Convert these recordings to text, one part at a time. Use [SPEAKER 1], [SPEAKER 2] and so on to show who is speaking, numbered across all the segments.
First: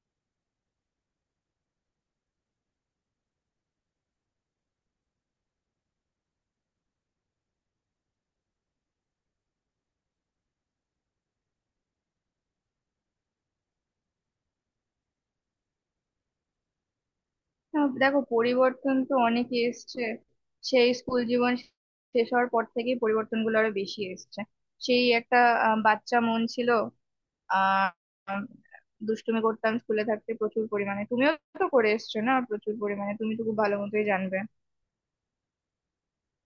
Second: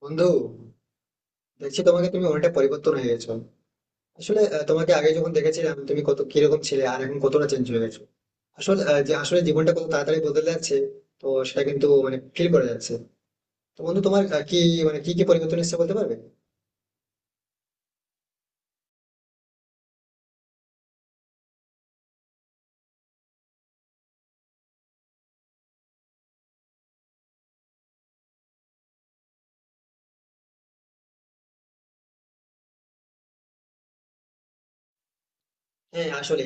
[SPEAKER 1] বন্ধু, দেখছি তোমাকে তুমি অনেকটা পরিবর্তন হয়ে গেছো। আসলে তোমাকে আগে যখন দেখেছিলাম তুমি কত কিরকম ছিলে আর এখন কতটা চেঞ্জ হয়ে গেছো। আসলে যে আসলে জীবনটা কত তাড়াতাড়ি বদলে যাচ্ছে, তো সেটা কিন্তু মানে ফিল করা যাচ্ছে। তো বন্ধু, তোমার কি মানে কি কি পরিবর্তন এসেছে বলতে পারবে?
[SPEAKER 2] না, দেখো পরিবর্তন তো অনেকই এসছে। সেই স্কুল জীবন শেষ হওয়ার পর থেকেই পরিবর্তনগুলো আরো বেশি এসছে। সেই একটা বাচ্চা মন ছিল। আহ উম, দুষ্টুমি করতাম স্কুলে থাকতে প্রচুর পরিমাণে, তুমিও তো করে এসছো না, প্রচুর পরিমাণে তুমি তো খুব ভালো মতোই জানবে।
[SPEAKER 1] হ্যাঁ, আসলে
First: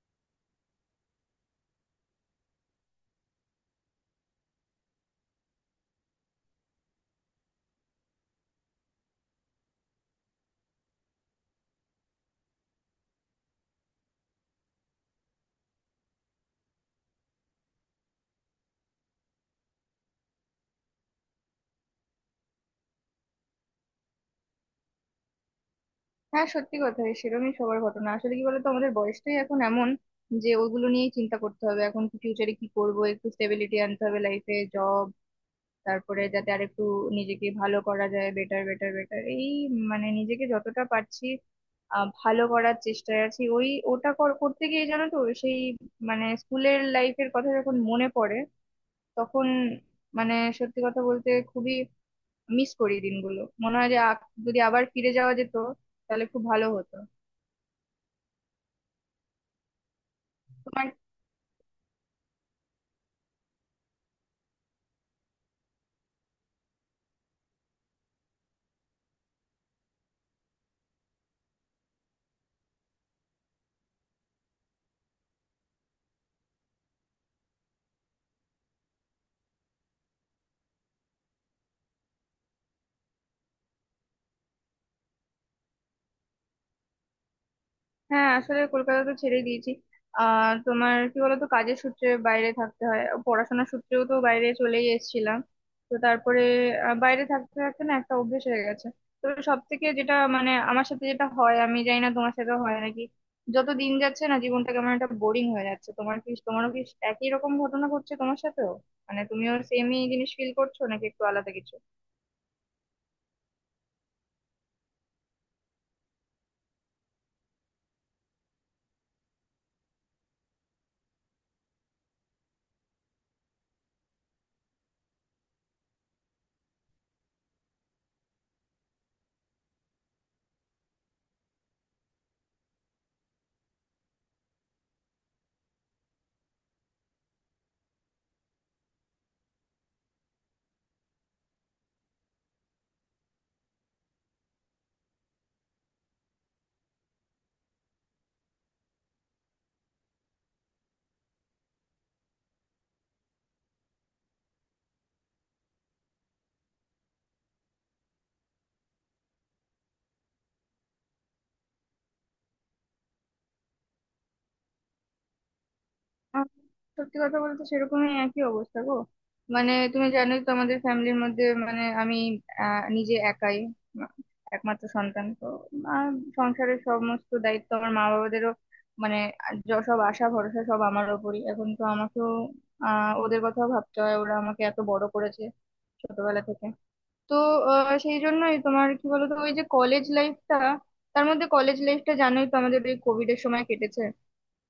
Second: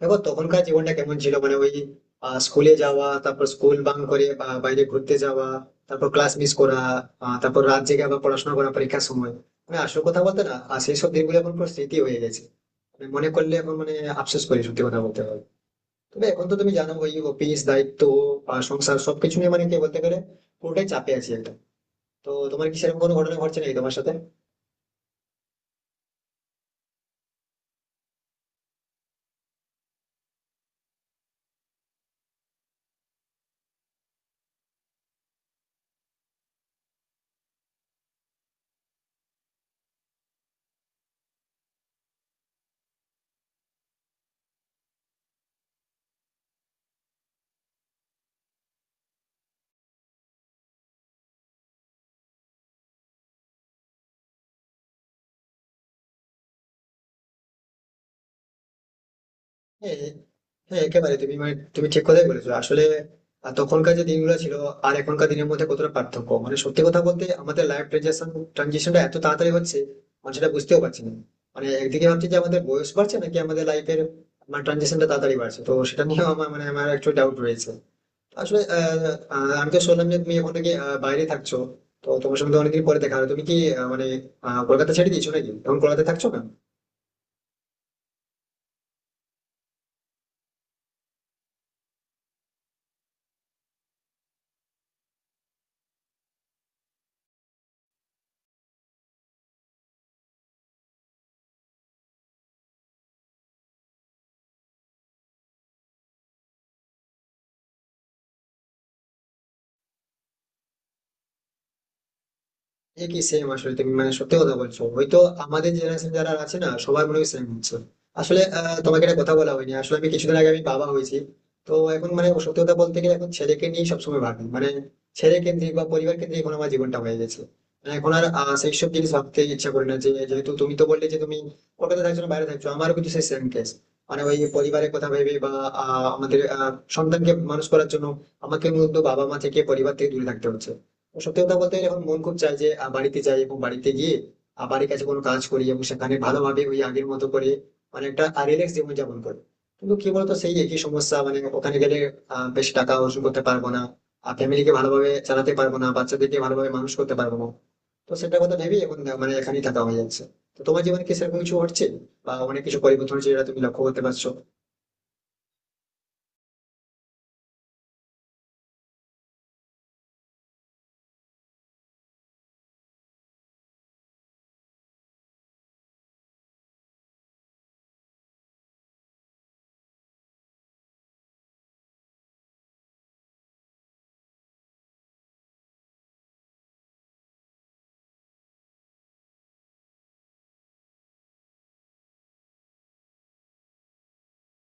[SPEAKER 1] দেখো তখনকার জীবনটা কেমন ছিল, মানে ওই স্কুলে যাওয়া, তারপর স্কুল বাং করে বা বাইরে ঘুরতে যাওয়া, তারপর ক্লাস মিস করা, তারপর রাত জেগে আবার পড়াশোনা করা পরীক্ষার সময়। মানে আসল কথা বলতে, না আর সেই সব দিনগুলো এখন পুরো স্মৃতি হয়ে গেছে। মানে মনে করলে এখন মানে আফসোস করি, সত্যি কথা বলতে হবে। তবে এখন তো তুমি জানো ওই অফিস দায়িত্ব আর সংসার সবকিছু নিয়ে মানে কি বলতে গেলে পুরোটাই চাপে আছি একটা। তো তোমার কি সেরকম কোনো ঘটনা ঘটছে নাকি তোমার সাথে?
[SPEAKER 2] হ্যাঁ, সত্যি কথা সেরকমই সবার ঘটনা। আসলে কি বলতো, আমাদের বয়সটাই এখন এমন যে ওগুলো নিয়েই চিন্তা করতে হবে। এখন কি ফিউচারে কি করবো, একটু স্টেবিলিটি আনতে হবে লাইফে, জব, তারপরে যাতে আরেকটু নিজেকে ভালো করা যায়, বেটার বেটার বেটার। এই মানে নিজেকে যতটা পারছি ভালো করার চেষ্টায় আছি। ওই ওটা করতে গিয়ে জানো তো, সেই মানে স্কুলের লাইফের কথা যখন মনে পড়ে তখন মানে সত্যি কথা বলতে খুবই মিস করি দিনগুলো, মনে হয় যে যদি আবার ফিরে যাওয়া যেত তাহলে খুব ভালো হতো।
[SPEAKER 1] হ্যাঁ, হ্যাঁ,
[SPEAKER 2] তোমার
[SPEAKER 1] একেবারে তুমি তুমি ঠিক কথাই বলেছো। আসলে তখনকার যে দিনগুলো ছিল আর এখনকার দিনের মধ্যে কতটা পার্থক্য, মানে সত্যি কথা বলতে আমাদের লাইফ ট্রানজিশনটা এত তাড়াতাড়ি হচ্ছে, মানে সেটা বুঝতেও পারছি না। মানে একদিকে ভাবছি যে আমাদের বয়স বাড়ছে নাকি আমাদের লাইফের মানে ট্রানজিশনটা তাড়াতাড়ি বাড়ছে, তো সেটা নিয়েও আমার একটু ডাউট রয়েছে। আসলে আহ, আহ, আমি তো শুনলাম যে তুমি এখন থেকে বাইরে থাকছো, তো তোমার সঙ্গে তো অনেকদিন পরে দেখা হলো। তুমি কি মানে কলকাতা ছেড়ে দিয়েছো নাকি এখন কলকাতায় থাকছো না?
[SPEAKER 2] হ্যাঁ, আসলে কলকাতা তো ছেড়ে দিয়েছি। তোমার কি বলতো, কাজের সূত্রে বাইরে থাকতে হয়, পড়াশোনার সূত্রেও তো বাইরে চলেই এসেছিলাম। তো তারপরে বাইরে থাকতে থাকতে না একটা অভ্যেস হয়ে গেছে। তো সব থেকে যেটা মানে আমার সাথে যেটা হয়, আমি জানি না তোমার সাথে হয় নাকি, যত দিন যাচ্ছে না জীবনটা কেমন একটা বোরিং হয়ে যাচ্ছে। তোমার কি তোমারও কি একই রকম ঘটনা ঘটছে তোমার সাথেও? মানে তুমিও সেমই জিনিস ফিল করছো নাকি একটু আলাদা কিছু?
[SPEAKER 1] একই সেম, আসলে তুমি মানে সত্যি কথা বলছো হয়তো। আমাদের জেনারেশন যারা আছে না সবার মনে হয় সেম হচ্ছে। আসলে তোমাকে একটা কথা বলা হয়নি, আসলে আমি কিছুদিন আগে আমি বাবা হয়েছি। তো এখন মানে সত্যি কথা বলতে গেলে এখন ছেলেকে নিয়ে সবসময় ভাবি, মানে ছেলে কেন্দ্রিক বা পরিবার কেন্দ্রিক এখন আমার জীবনটা হয়ে গেছে। মানে এখন আর সেই সব জিনিস ভাবতে ইচ্ছা করে না, যে যেহেতু তুমি তো বললে যে তুমি কলকাতা থাকছো না বাইরে থাকছো, আমারও কিন্তু সেই সেম কেস। মানে ওই পরিবারের কথা ভেবে বা আমাদের সন্তানকে মানুষ করার জন্য আমাকে মূলত বাবা মা থেকে পরিবার থেকে দূরে থাকতে হচ্ছে। সত্যি কথা বলতে এখন মন খুব চায় যে বাড়িতে যাই এবং বাড়িতে গিয়ে বাড়ির কাছে কোনো কাজ করি এবং সেখানে ভালোভাবে ওই আগের মতো করে মানে একটা রিল্যাক্স জীবন যাপন করি। কিন্তু কি বলতো, সেই একই সমস্যা মানে ওখানে গেলে বেশি টাকা অর্জন করতে পারবো না, আর ফ্যামিলিকে ভালোভাবে চালাতে পারবো না, বাচ্চাদেরকে ভালোভাবে মানুষ করতে পারবো না। তো সেটার কথা ভেবেই এখন মানে এখানেই থাকা হয়ে যাচ্ছে। তো তোমার জীবনে কি সেরকম কিছু হচ্ছে বা অনেক কিছু পরিবর্তন হচ্ছে যেটা তুমি লক্ষ্য করতে পারছো?
[SPEAKER 2] আম, সত্যি কথা বলতে সেরকমই একই অবস্থা গো। মানে তুমি জানোই তো আমাদের ফ্যামিলির মধ্যে, মানে আমি নিজে একাই, মা- একমাত্র সন্তান তো। আর সংসারের সমস্ত দায়িত্ব আমার মা বাবাদেরও, মানে সব আশা ভরসা সব আমার ওপরই। এখন তো আমাকেও ওদের কথাও ভাবতে হয়, ওরা আমাকে এত বড় করেছে ছোটবেলা থেকে। তো সেই জন্যই তোমার কি বলতো, ওই যে কলেজ লাইফটা, তার মধ্যে কলেজ লাইফটা জানোই তো আমাদের ওই কোভিড এর সময় কেটেছে।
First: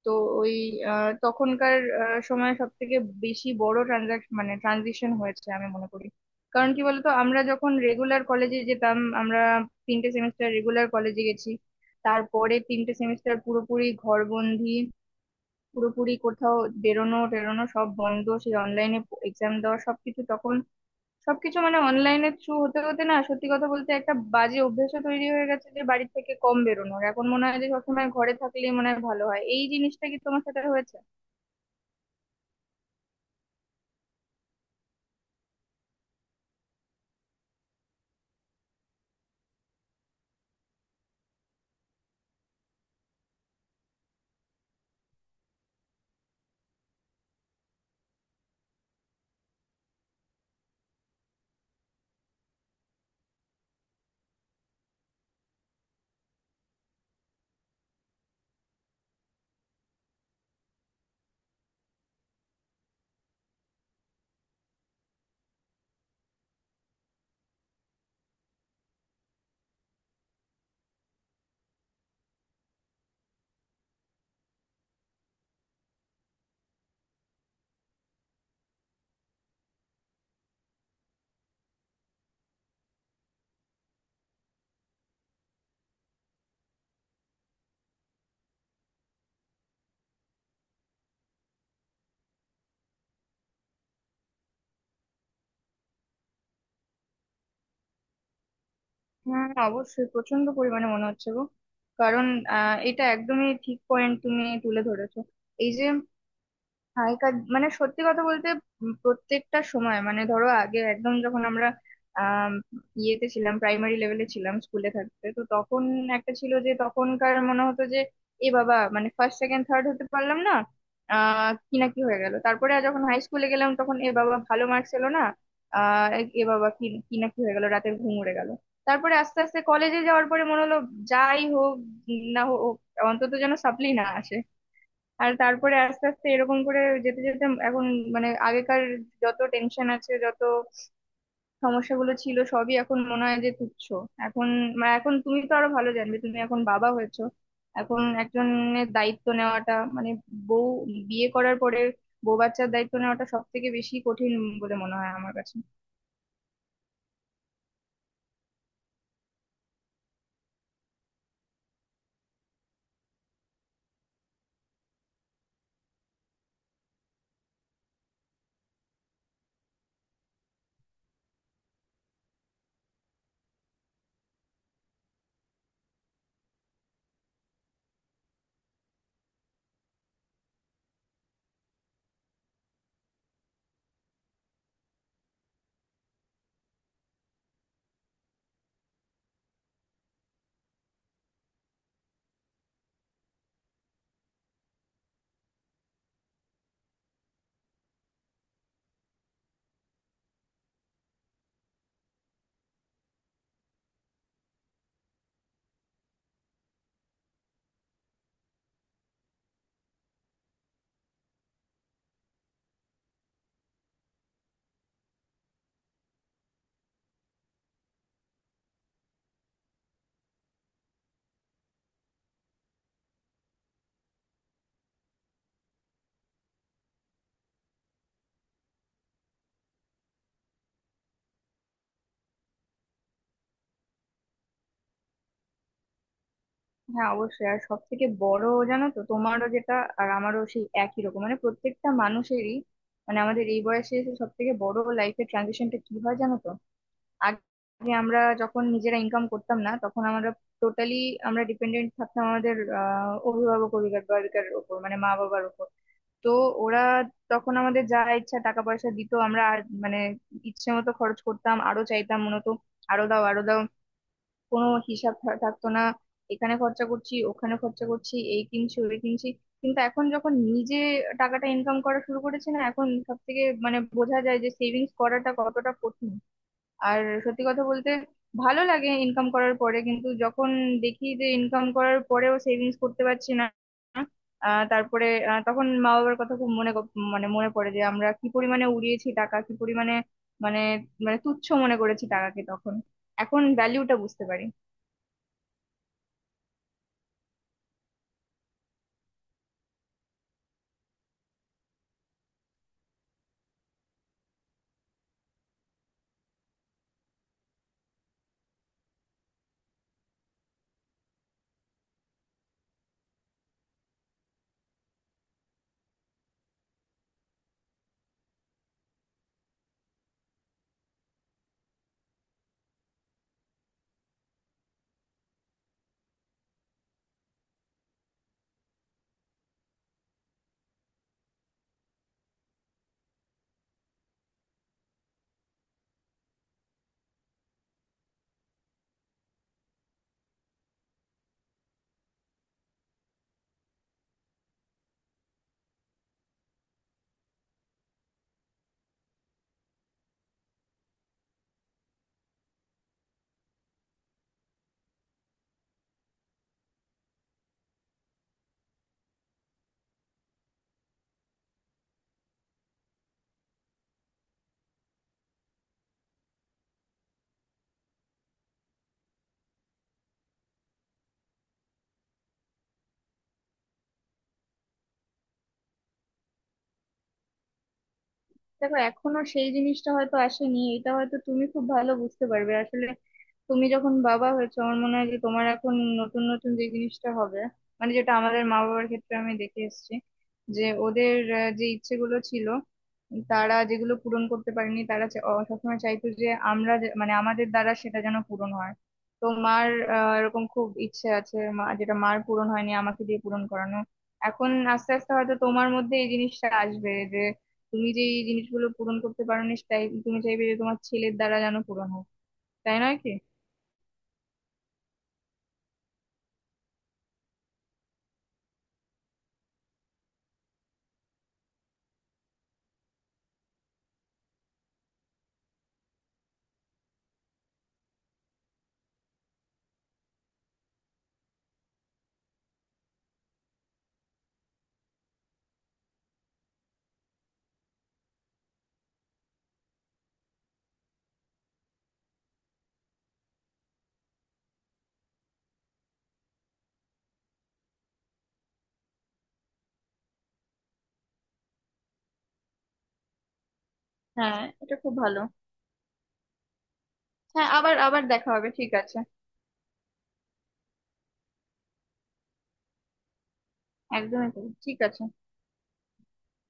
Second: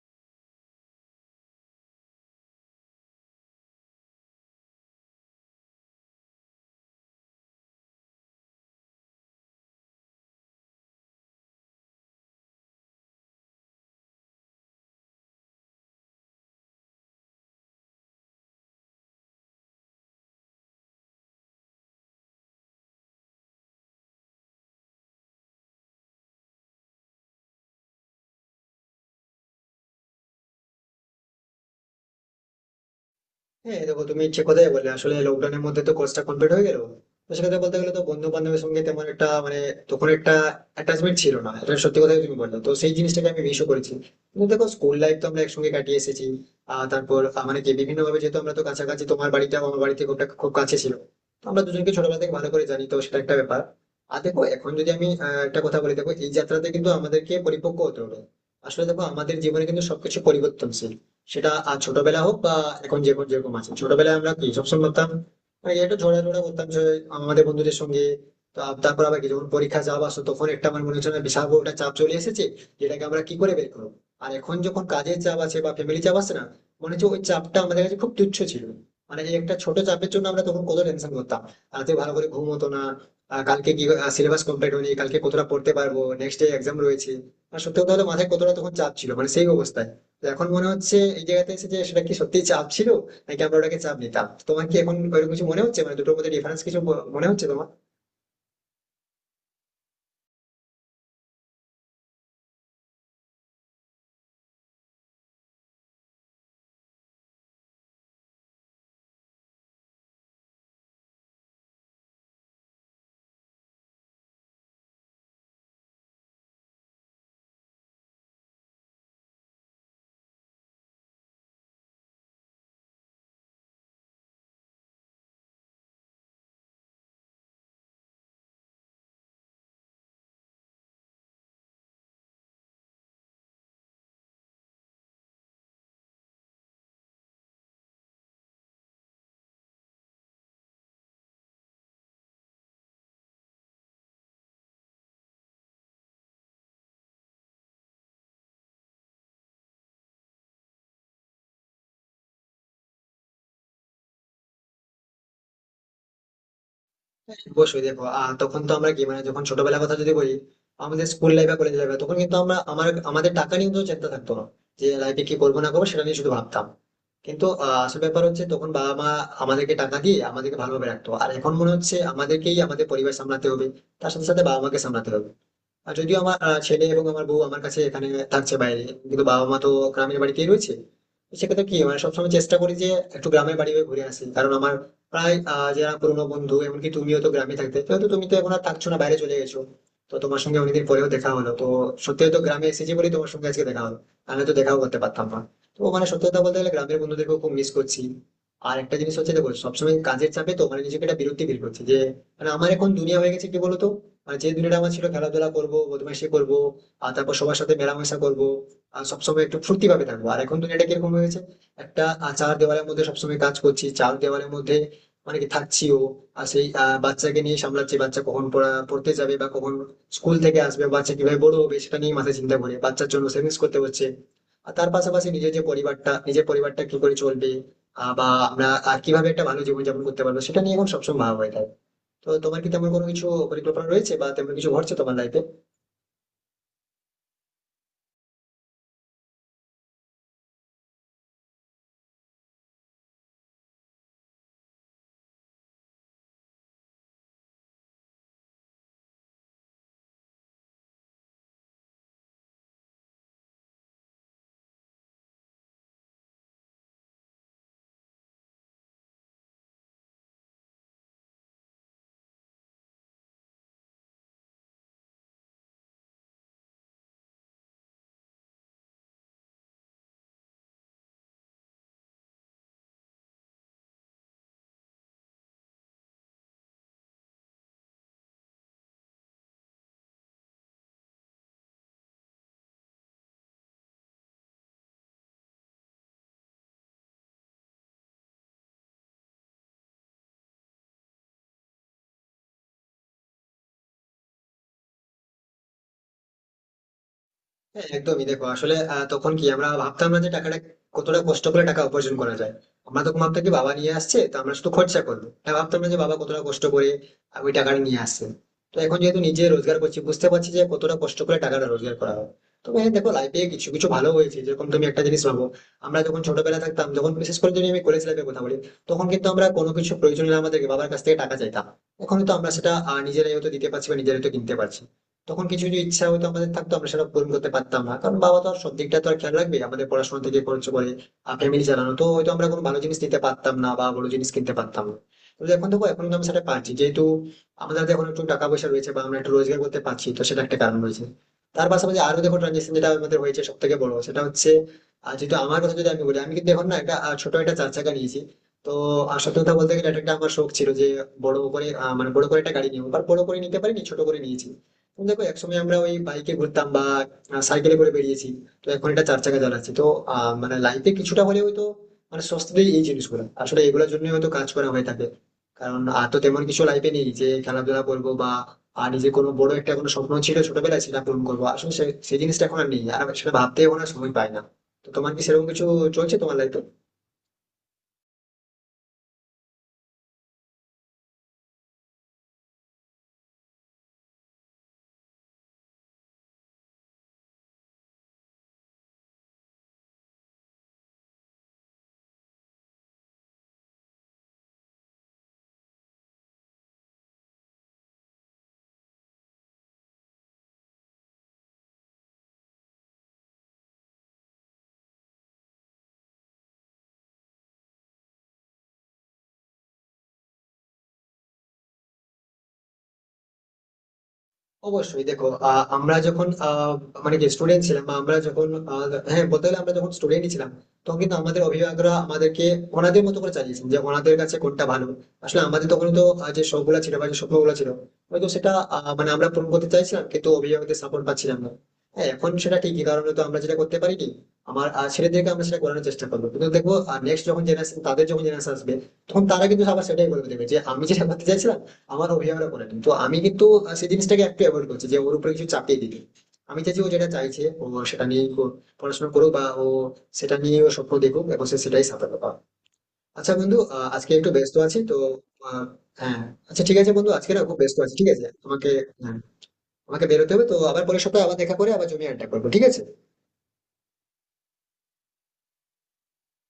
[SPEAKER 2] তো ওই তখনকার সময় সব থেকে বেশি বড় ট্রানজাকশন মানে ট্রানজিশন হয়েছে আমি মনে করি। কারণ কি বলতো, আমরা যখন রেগুলার কলেজে যেতাম, আমরা তিনটে সেমিস্টার রেগুলার কলেজে গেছি। তারপরে তিনটে সেমিস্টার পুরোপুরি ঘরবন্দি, পুরোপুরি কোথাও বেরোনো টেরোনো সব বন্ধ, সেই অনলাইনে এক্সাম দেওয়া সবকিছু তখন, সবকিছু মানে অনলাইনের থ্রু হতে হতে না সত্যি কথা বলতে একটা বাজে অভ্যেসও তৈরি হয়ে গেছে যে বাড়ি থেকে কম বেরোনোর। এখন মনে হয় যে সবসময় ঘরে থাকলেই মনে হয় ভালো হয়। এই জিনিসটা কি তোমার সাথে হয়েছে?
[SPEAKER 1] হ্যাঁ দেখো তুমি ঠিক কথাই বললে। আসলে লকডাউনের মধ্যে তো কোর্সটা কমপ্লিট হয়ে গেল, তো সেক্ষেত্রে বলতে গেলে তো বন্ধু বান্ধবের সঙ্গে তেমন একটা মানে তখন একটা অ্যাটাচমেন্ট ছিল না, এটা সত্যি কথাই তুমি বললে, তো সেই জিনিসটাকে আমি মিসও করেছি। কিন্তু দেখো স্কুল লাইফ তো আমরা একসঙ্গে কাটিয়ে এসেছি। আর তারপর মানে কি বিভিন্ন ভাবে, যেহেতু আমরা তো কাছাকাছি, তোমার বাড়িটাও আমার বাড়ি থেকে খুব কাছে ছিল। তো আমরা দুজনকে ছোটবেলা থেকে ভালো করে জানি, তো সেটা একটা ব্যাপার। আর দেখো এখন যদি আমি একটা কথা বলি, দেখো এই যাত্রাতে কিন্তু আমাদেরকে পরিপক্ক হতে হবে। আসলে দেখো আমাদের জীবনে কিন্তু সবকিছু পরিবর্তনশীল, সেটা আর ছোটবেলা হোক বা এখন যে কোন যেরকম আছে। ছোটবেলায় আমরা কি সবসময় করতাম, মানে একটু ঝোড়াঝোড়া করতাম যে আমাদের বন্ধুদের সঙ্গে, তারপর আবার কি যখন পরীক্ষা চাপ আসতো তখন একটা আমার মনে হচ্ছে না বিশাল বড় একটা চাপ চলে এসেছে, যেটাকে আমরা কি করে বের করবো। আর এখন যখন কাজের চাপ আছে বা ফ্যামিলি চাপ আছে না, মনে হচ্ছে ওই চাপটা আমাদের কাছে খুব তুচ্ছ ছিল। মানে এই একটা ছোট চাপের জন্য আমরা তখন কত টেনশন করতাম, রাতে ভালো করে ঘুম হতো না, কালকে কি সিলেবাস কমপ্লিট হয়নি, কালকে কতটা পড়তে পারবো, নেক্সট ডে এক্সাম রয়েছে। আর সত্যি কথা হলো মাথায় কতটা তখন চাপ ছিল, মানে সেই অবস্থায়। তো এখন মনে হচ্ছে এই জায়গাতে এসে যে সেটা কি সত্যি চাপ ছিল নাকি আমরা ওটাকে চাপ নিতাম। তোমার কি এখন ওইরকম কিছু মনে হচ্ছে, মানে দুটোর মধ্যে ডিফারেন্স কিছু মনে হচ্ছে তোমার?
[SPEAKER 2] হ্যাঁ অবশ্যই, প্রচন্ড পরিমাণে মনে হচ্ছে গো। কারণ এটা একদমই ঠিক পয়েন্ট তুমি তুলে ধরেছো। এই যে আগেকার মানে সত্যি কথা বলতে প্রত্যেকটা সময়, মানে ধরো আগে একদম যখন আমরা আম, ইয়েতে ছিলাম, প্রাইমারি লেভেলে ছিলাম, স্কুলে থাকতে তো তখন একটা ছিল যে তখনকার মনে হতো যে এ বাবা মানে ফার্স্ট সেকেন্ড থার্ড হতে পারলাম না। কি না কি হয়ে গেল। তারপরে আর যখন হাই স্কুলে গেলাম তখন এ বাবা ভালো মার্কস এলো না। আহ এ বাবা কি কি না কি হয়ে গেল, রাতের ঘুম উড়ে গেল। তারপরে আস্তে আস্তে কলেজে যাওয়ার পরে মনে হলো, যাই হোক না হোক অন্তত যেন সাপ্লি না আসে। আর তারপরে আস্তে আস্তে এরকম করে যেতে যেতে এখন মানে আগেকার যত টেনশন আছে, যত সমস্যাগুলো ছিল সবই এখন মনে হয় যে তুচ্ছ। এখন মানে এখন তুমি তো আরো ভালো জানবে, তুমি এখন বাবা হয়েছো। এখন একজনের দায়িত্ব নেওয়াটা মানে বউ, বিয়ে করার পরে বউ বাচ্চার দায়িত্ব নেওয়াটা সব থেকে বেশি কঠিন বলে মনে হয় আমার কাছে।
[SPEAKER 1] অবশ্যই দেখো তখন তো আমরা কি মানে যখন ছোটবেলার কথা যদি বলি, আমাদের স্কুল লাইফ বা কলেজ লাইফ, তখন কিন্তু আমরা আমার আমাদের টাকা নিয়ে তো চিন্তা থাকতো না, যে লাইফে কি করবো না করবো সেটা নিয়ে শুধু ভাবতাম। কিন্তু আসল ব্যাপার হচ্ছে তখন বাবা মা আমাদেরকে টাকা দিয়ে আমাদেরকে ভালোভাবে রাখতো, আর এখন মনে হচ্ছে আমাদেরকেই আমাদের পরিবার সামলাতে হবে, তার সাথে সাথে বাবা মাকে সামলাতে হবে। আর যদিও আমার ছেলে এবং আমার বউ আমার কাছে এখানে থাকছে বাইরে, কিন্তু বাবা মা তো গ্রামের বাড়িতেই রয়েছে। তো সেক্ষেত্রে কি মানে সবসময় চেষ্টা করি যে একটু গ্রামের বাড়ি হয়ে ঘুরে আসি, কারণ আমার প্রায় যারা পুরোনো বন্ধু, এমনকি তুমিও তো গ্রামে থাকতে, যেহেতু তুমি তো এখন আর থাকছো না বাইরে চলে গেছো, তো তোমার সঙ্গে অনেকদিন পরেও দেখা হলো। তো সত্যি, তো গ্রামে এসেছি বলেই তোমার সঙ্গে আজকে দেখা হলো, আমি তো দেখাও করতে পারতাম না। তো মানে সত্যি কথা বলতে গেলে গ্রামের বন্ধুদেরকেও খুব মিস করছি। আর একটা জিনিস হচ্ছে, দেখো সবসময় কাজের চাপে তো মানে নিজেকে একটা বিরক্তি ফিল করছি যে, মানে আমার এখন দুনিয়া হয়ে গেছে কি বলতো, আর যে দুনিয়াটা আমার ছিল খেলাধুলা করবো, বদমাইশি করবো, আর তারপর সবার সাথে মেলামেশা করবো, আর সবসময় একটু ফুর্তি ভাবে থাকবো। আর এখন দুনিয়াটা কিরকম হয়ে গেছে, একটা চার দেওয়ালের মধ্যে সবসময় কাজ করছি, চার দেওয়ালের মধ্যে মানে কি থাকছিও। আর সেই বাচ্চাকে নিয়ে সামলাচ্ছি, বাচ্চা কখন পড়তে যাবে বা কখন স্কুল থেকে আসবে, বাচ্চা কিভাবে বড় হবে সেটা নিয়ে মাথায় চিন্তা করে বাচ্চার জন্য সেভিংস করতে হচ্ছে। আর তার পাশাপাশি নিজের পরিবারটা কি করে চলবে, বা আমরা কিভাবে একটা ভালো জীবনযাপন করতে পারবো, সেটা নিয়ে এখন সবসময় ভাবা হয়ে থাকে। তো তোমার কি তেমন কোনো কিছু পরিকল্পনা রয়েছে বা তেমন কিছু ঘটছে তোমার লাইফে?
[SPEAKER 2] হ্যাঁ অবশ্যই। আর সব থেকে বড় জানো তো, তোমারও যেটা আর আমারও সেই একই রকম, মানে প্রত্যেকটা মানুষেরই। মানে আমাদের এই বয়সে এসে সব থেকে বড় লাইফের ট্রানজিশনটা কি হয় জানো তো, আগে আমরা যখন নিজেরা ইনকাম করতাম না তখন আমরা টোটালি, আমরা ডিপেন্ডেন্ট থাকতাম আমাদের অভিভাবক অভিভাবিকার ওপর, মানে মা বাবার ওপর। তো ওরা তখন আমাদের যা ইচ্ছা টাকা পয়সা দিত, আমরা আর মানে ইচ্ছে মতো খরচ করতাম, আরো চাইতাম মূলত, আরো দাও আরো দাও, কোনো হিসাব থাকতো না। এখানে খরচা করছি ওখানে খরচা করছি এই কিনছি ওই কিনছি। কিন্তু এখন যখন নিজে টাকাটা ইনকাম করা শুরু করেছে না, এখন সব থেকে মানে বোঝা যায় যে সেভিংস করাটা কতটা কঠিন। আর সত্যি কথা বলতে ভালো লাগে ইনকাম করার পরে, কিন্তু যখন দেখি যে ইনকাম করার পরেও সেভিংস করতে পারছি না, তারপরে তখন মা বাবার কথা খুব মনে মানে মনে পড়ে যে আমরা কি পরিমাণে উড়িয়েছি টাকা, কি পরিমাণে মানে মানে তুচ্ছ মনে করেছি টাকাকে তখন। এখন ভ্যালিউটা বুঝতে পারি।
[SPEAKER 1] হ্যাঁ, একদমই দেখো আসলে তখন কি আমরা ভাবতাম না যে টাকাটা কতটা কষ্ট করে টাকা উপার্জন করা যায়। আমরা তখন ভাবতাম কি বাবা নিয়ে আসছে তো আমরা শুধু খরচা করবো, এটা ভাবতাম না যে বাবা কতটা কষ্ট করে ওই টাকাটা নিয়ে আসছে। তো এখন যেহেতু নিজে রোজগার করছি, বুঝতে পারছি যে কতটা কষ্ট করে টাকাটা রোজগার করা হয়। তবে হ্যাঁ দেখো লাইফে কিছু কিছু ভালো হয়েছে, যেরকম তুমি একটা জিনিস ভাবো, আমরা যখন ছোটবেলা থাকতাম, যখন বিশেষ করে যদি আমি কলেজ লাইফের কথা বলি, তখন কিন্তু আমরা কোনো কিছু প্রয়োজন হলে আমাদেরকে বাবার কাছ থেকে টাকা চাইতাম, এখন তো আমরা সেটা নিজেরাই হয়তো দিতে পারছি বা নিজেরাই হয়তো কিনতে পারছি। তখন কিছু কিছু ইচ্ছা হয়তো আমাদের থাকতো, আমরা সেটা পূরণ করতে পারতাম না, কারণ বাবা তো আর সব দিকটা তো আর খেয়াল রাখবে, আমাদের পড়াশোনা থেকে খরচ করে ফ্যামিলি চালানো, তো হয়তো আমরা কোনো ভালো জিনিস নিতে পারতাম না বা বড় জিনিস কিনতে পারতাম না। কিন্তু এখন দেখো, এখন কিন্তু আমি সেটা পাচ্ছি, যেহেতু আমাদের হাতে এখন একটু টাকা পয়সা রয়েছে বা আমরা একটু রোজগার করতে পারছি, তো সেটা একটা কারণ রয়েছে। তার পাশাপাশি আরো দেখো ট্রানজেকশন যেটা আমাদের হয়েছে সব থেকে বড় সেটা হচ্ছে, আর যেহেতু আমার কথা যদি আমি বলি, আমি কিন্তু এখন না একটা ছোট একটা চার চাকা নিয়েছি। তো সত্যি কথা বলতে গেলে এটা একটা আমার শখ ছিল, যে বড় করে মানে বড় করে একটা গাড়ি নিয়ে, বাট বড় করে নিতে পারিনি, ছোট করে নিয়েছি। তো দেখো একসময় আমরা ওই বাইকে ঘুরতাম বা সাইকেলে করে বেরিয়েছি, তো এখন এটা চার চাকা চালাচ্ছি। তো মানে লাইফে কিছুটা হলেও হয়তো মানে স্বস্তি দেয় এই জিনিসগুলো, আসলে এগুলোর জন্য হয়তো কাজ করা হয়ে থাকে। কারণ আর তো তেমন কিছু লাইফে নেই যে খেলাধুলা করবো বা, আর নিজে কোনো বড় একটা কোনো স্বপ্ন ছিল ছোটবেলায় সেটা পূরণ করবো, আসলে সেই জিনিসটা এখন আর নেই, আর আমি সেটা ভাবতেও না সময় পাই না। তো তোমার কি সেরকম কিছু চলছে তোমার লাইফে?
[SPEAKER 2] দেখো এখনো সেই জিনিসটা হয়তো আসেনি, এটা হয়তো তুমি খুব ভালো বুঝতে পারবে। আসলে তুমি যখন বাবা হয়েছো, আমার মনে হয় যে তোমার এখন নতুন নতুন যে জিনিসটা হবে, মানে যেটা আমাদের মা বাবার ক্ষেত্রে আমি দেখে এসেছি, যে ওদের যে ইচ্ছেগুলো ছিল তারা যেগুলো পূরণ করতে পারেনি, তারা সবসময় চাইতো যে আমরা মানে আমাদের দ্বারা সেটা যেন পূরণ হয়। তো মার এরকম খুব ইচ্ছে আছে, মা যেটা মার পূরণ হয়নি আমাকে দিয়ে পূরণ করানো। এখন আস্তে আস্তে হয়তো তোমার মধ্যে এই জিনিসটা আসবে যে তুমি যে এই জিনিসগুলো পূরণ করতে পারোনি তাই তুমি চাইবে যে তোমার ছেলের দ্বারা যেন পূরণ হোক। তাই নয় কি?
[SPEAKER 1] অবশ্যই দেখো আমরা যখন মানে কি স্টুডেন্ট ছিলাম বা আমরা যখন আহ, হ্যাঁ বলতে গেলে আমরা যখন স্টুডেন্টই ছিলাম, তখন কিন্তু আমাদের অভিভাবকরা আমাদেরকে ওনাদের মতো করে চালিয়েছেন, যে ওনাদের কাছে কোনটা ভালো। আসলে আমাদের তখন তো যে শখ ছিল বা যে স্বপ্ন ছিল, হয়তো সেটা মানে আমরা পূরণ করতে চাইছিলাম, কিন্তু অভিভাবকদের সাপোর্ট পাচ্ছিলাম না। হ্যাঁ এখন সেটা ঠিকই, কারণ তো আমরা যেটা করতে পারি কি, আমার ছেলেদেরকে আমরা সেটা করানোর চেষ্টা করবো, কিন্তু দেখবো নেক্সট যখন জেনারেশন, তাদের যখন জেনারেশন আসবে, তখন তারা কিন্তু আবার সেটাই বলবে দেখবে যে আমি যেটা করতে চাইছিলাম আমার অভিভাবকরা করে। তো আমি কিন্তু সেই জিনিসটাকে একটু অ্যাভয়েড করছি, যে ওর উপরে কিছু চাপিয়ে দিতে। আমি চাইছি ও যেটা চাইছে ও সেটা নিয়ে পড়াশোনা করুক বা ও সেটা নিয়ে ও স্বপ্ন দেখুক এবং সে সেটাই সাফল্য পাক। আচ্ছা বন্ধু, আজকে একটু
[SPEAKER 2] হ্যাঁ
[SPEAKER 1] ব্যস্ত
[SPEAKER 2] এটা
[SPEAKER 1] আছি
[SPEAKER 2] খুব
[SPEAKER 1] তো।
[SPEAKER 2] ভালো।
[SPEAKER 1] আহ, হ্যাঁ। আচ্ছা ঠিক আছে বন্ধু, আজকে না
[SPEAKER 2] হ্যাঁ,
[SPEAKER 1] খুব
[SPEAKER 2] আবার
[SPEAKER 1] ব্যস্ত আছি,
[SPEAKER 2] আবার
[SPEAKER 1] ঠিক আছে
[SPEAKER 2] দেখা হবে,
[SPEAKER 1] তোমাকে?
[SPEAKER 2] ঠিক আছে।
[SPEAKER 1] হ্যাঁ। আমাকে বেরোতে হবে তো, আবার পরের সপ্তাহে আবার দেখা করে আবার জমি আড্ডা করবো, ঠিক আছে?
[SPEAKER 2] একদমই তাই, ঠিক আছে।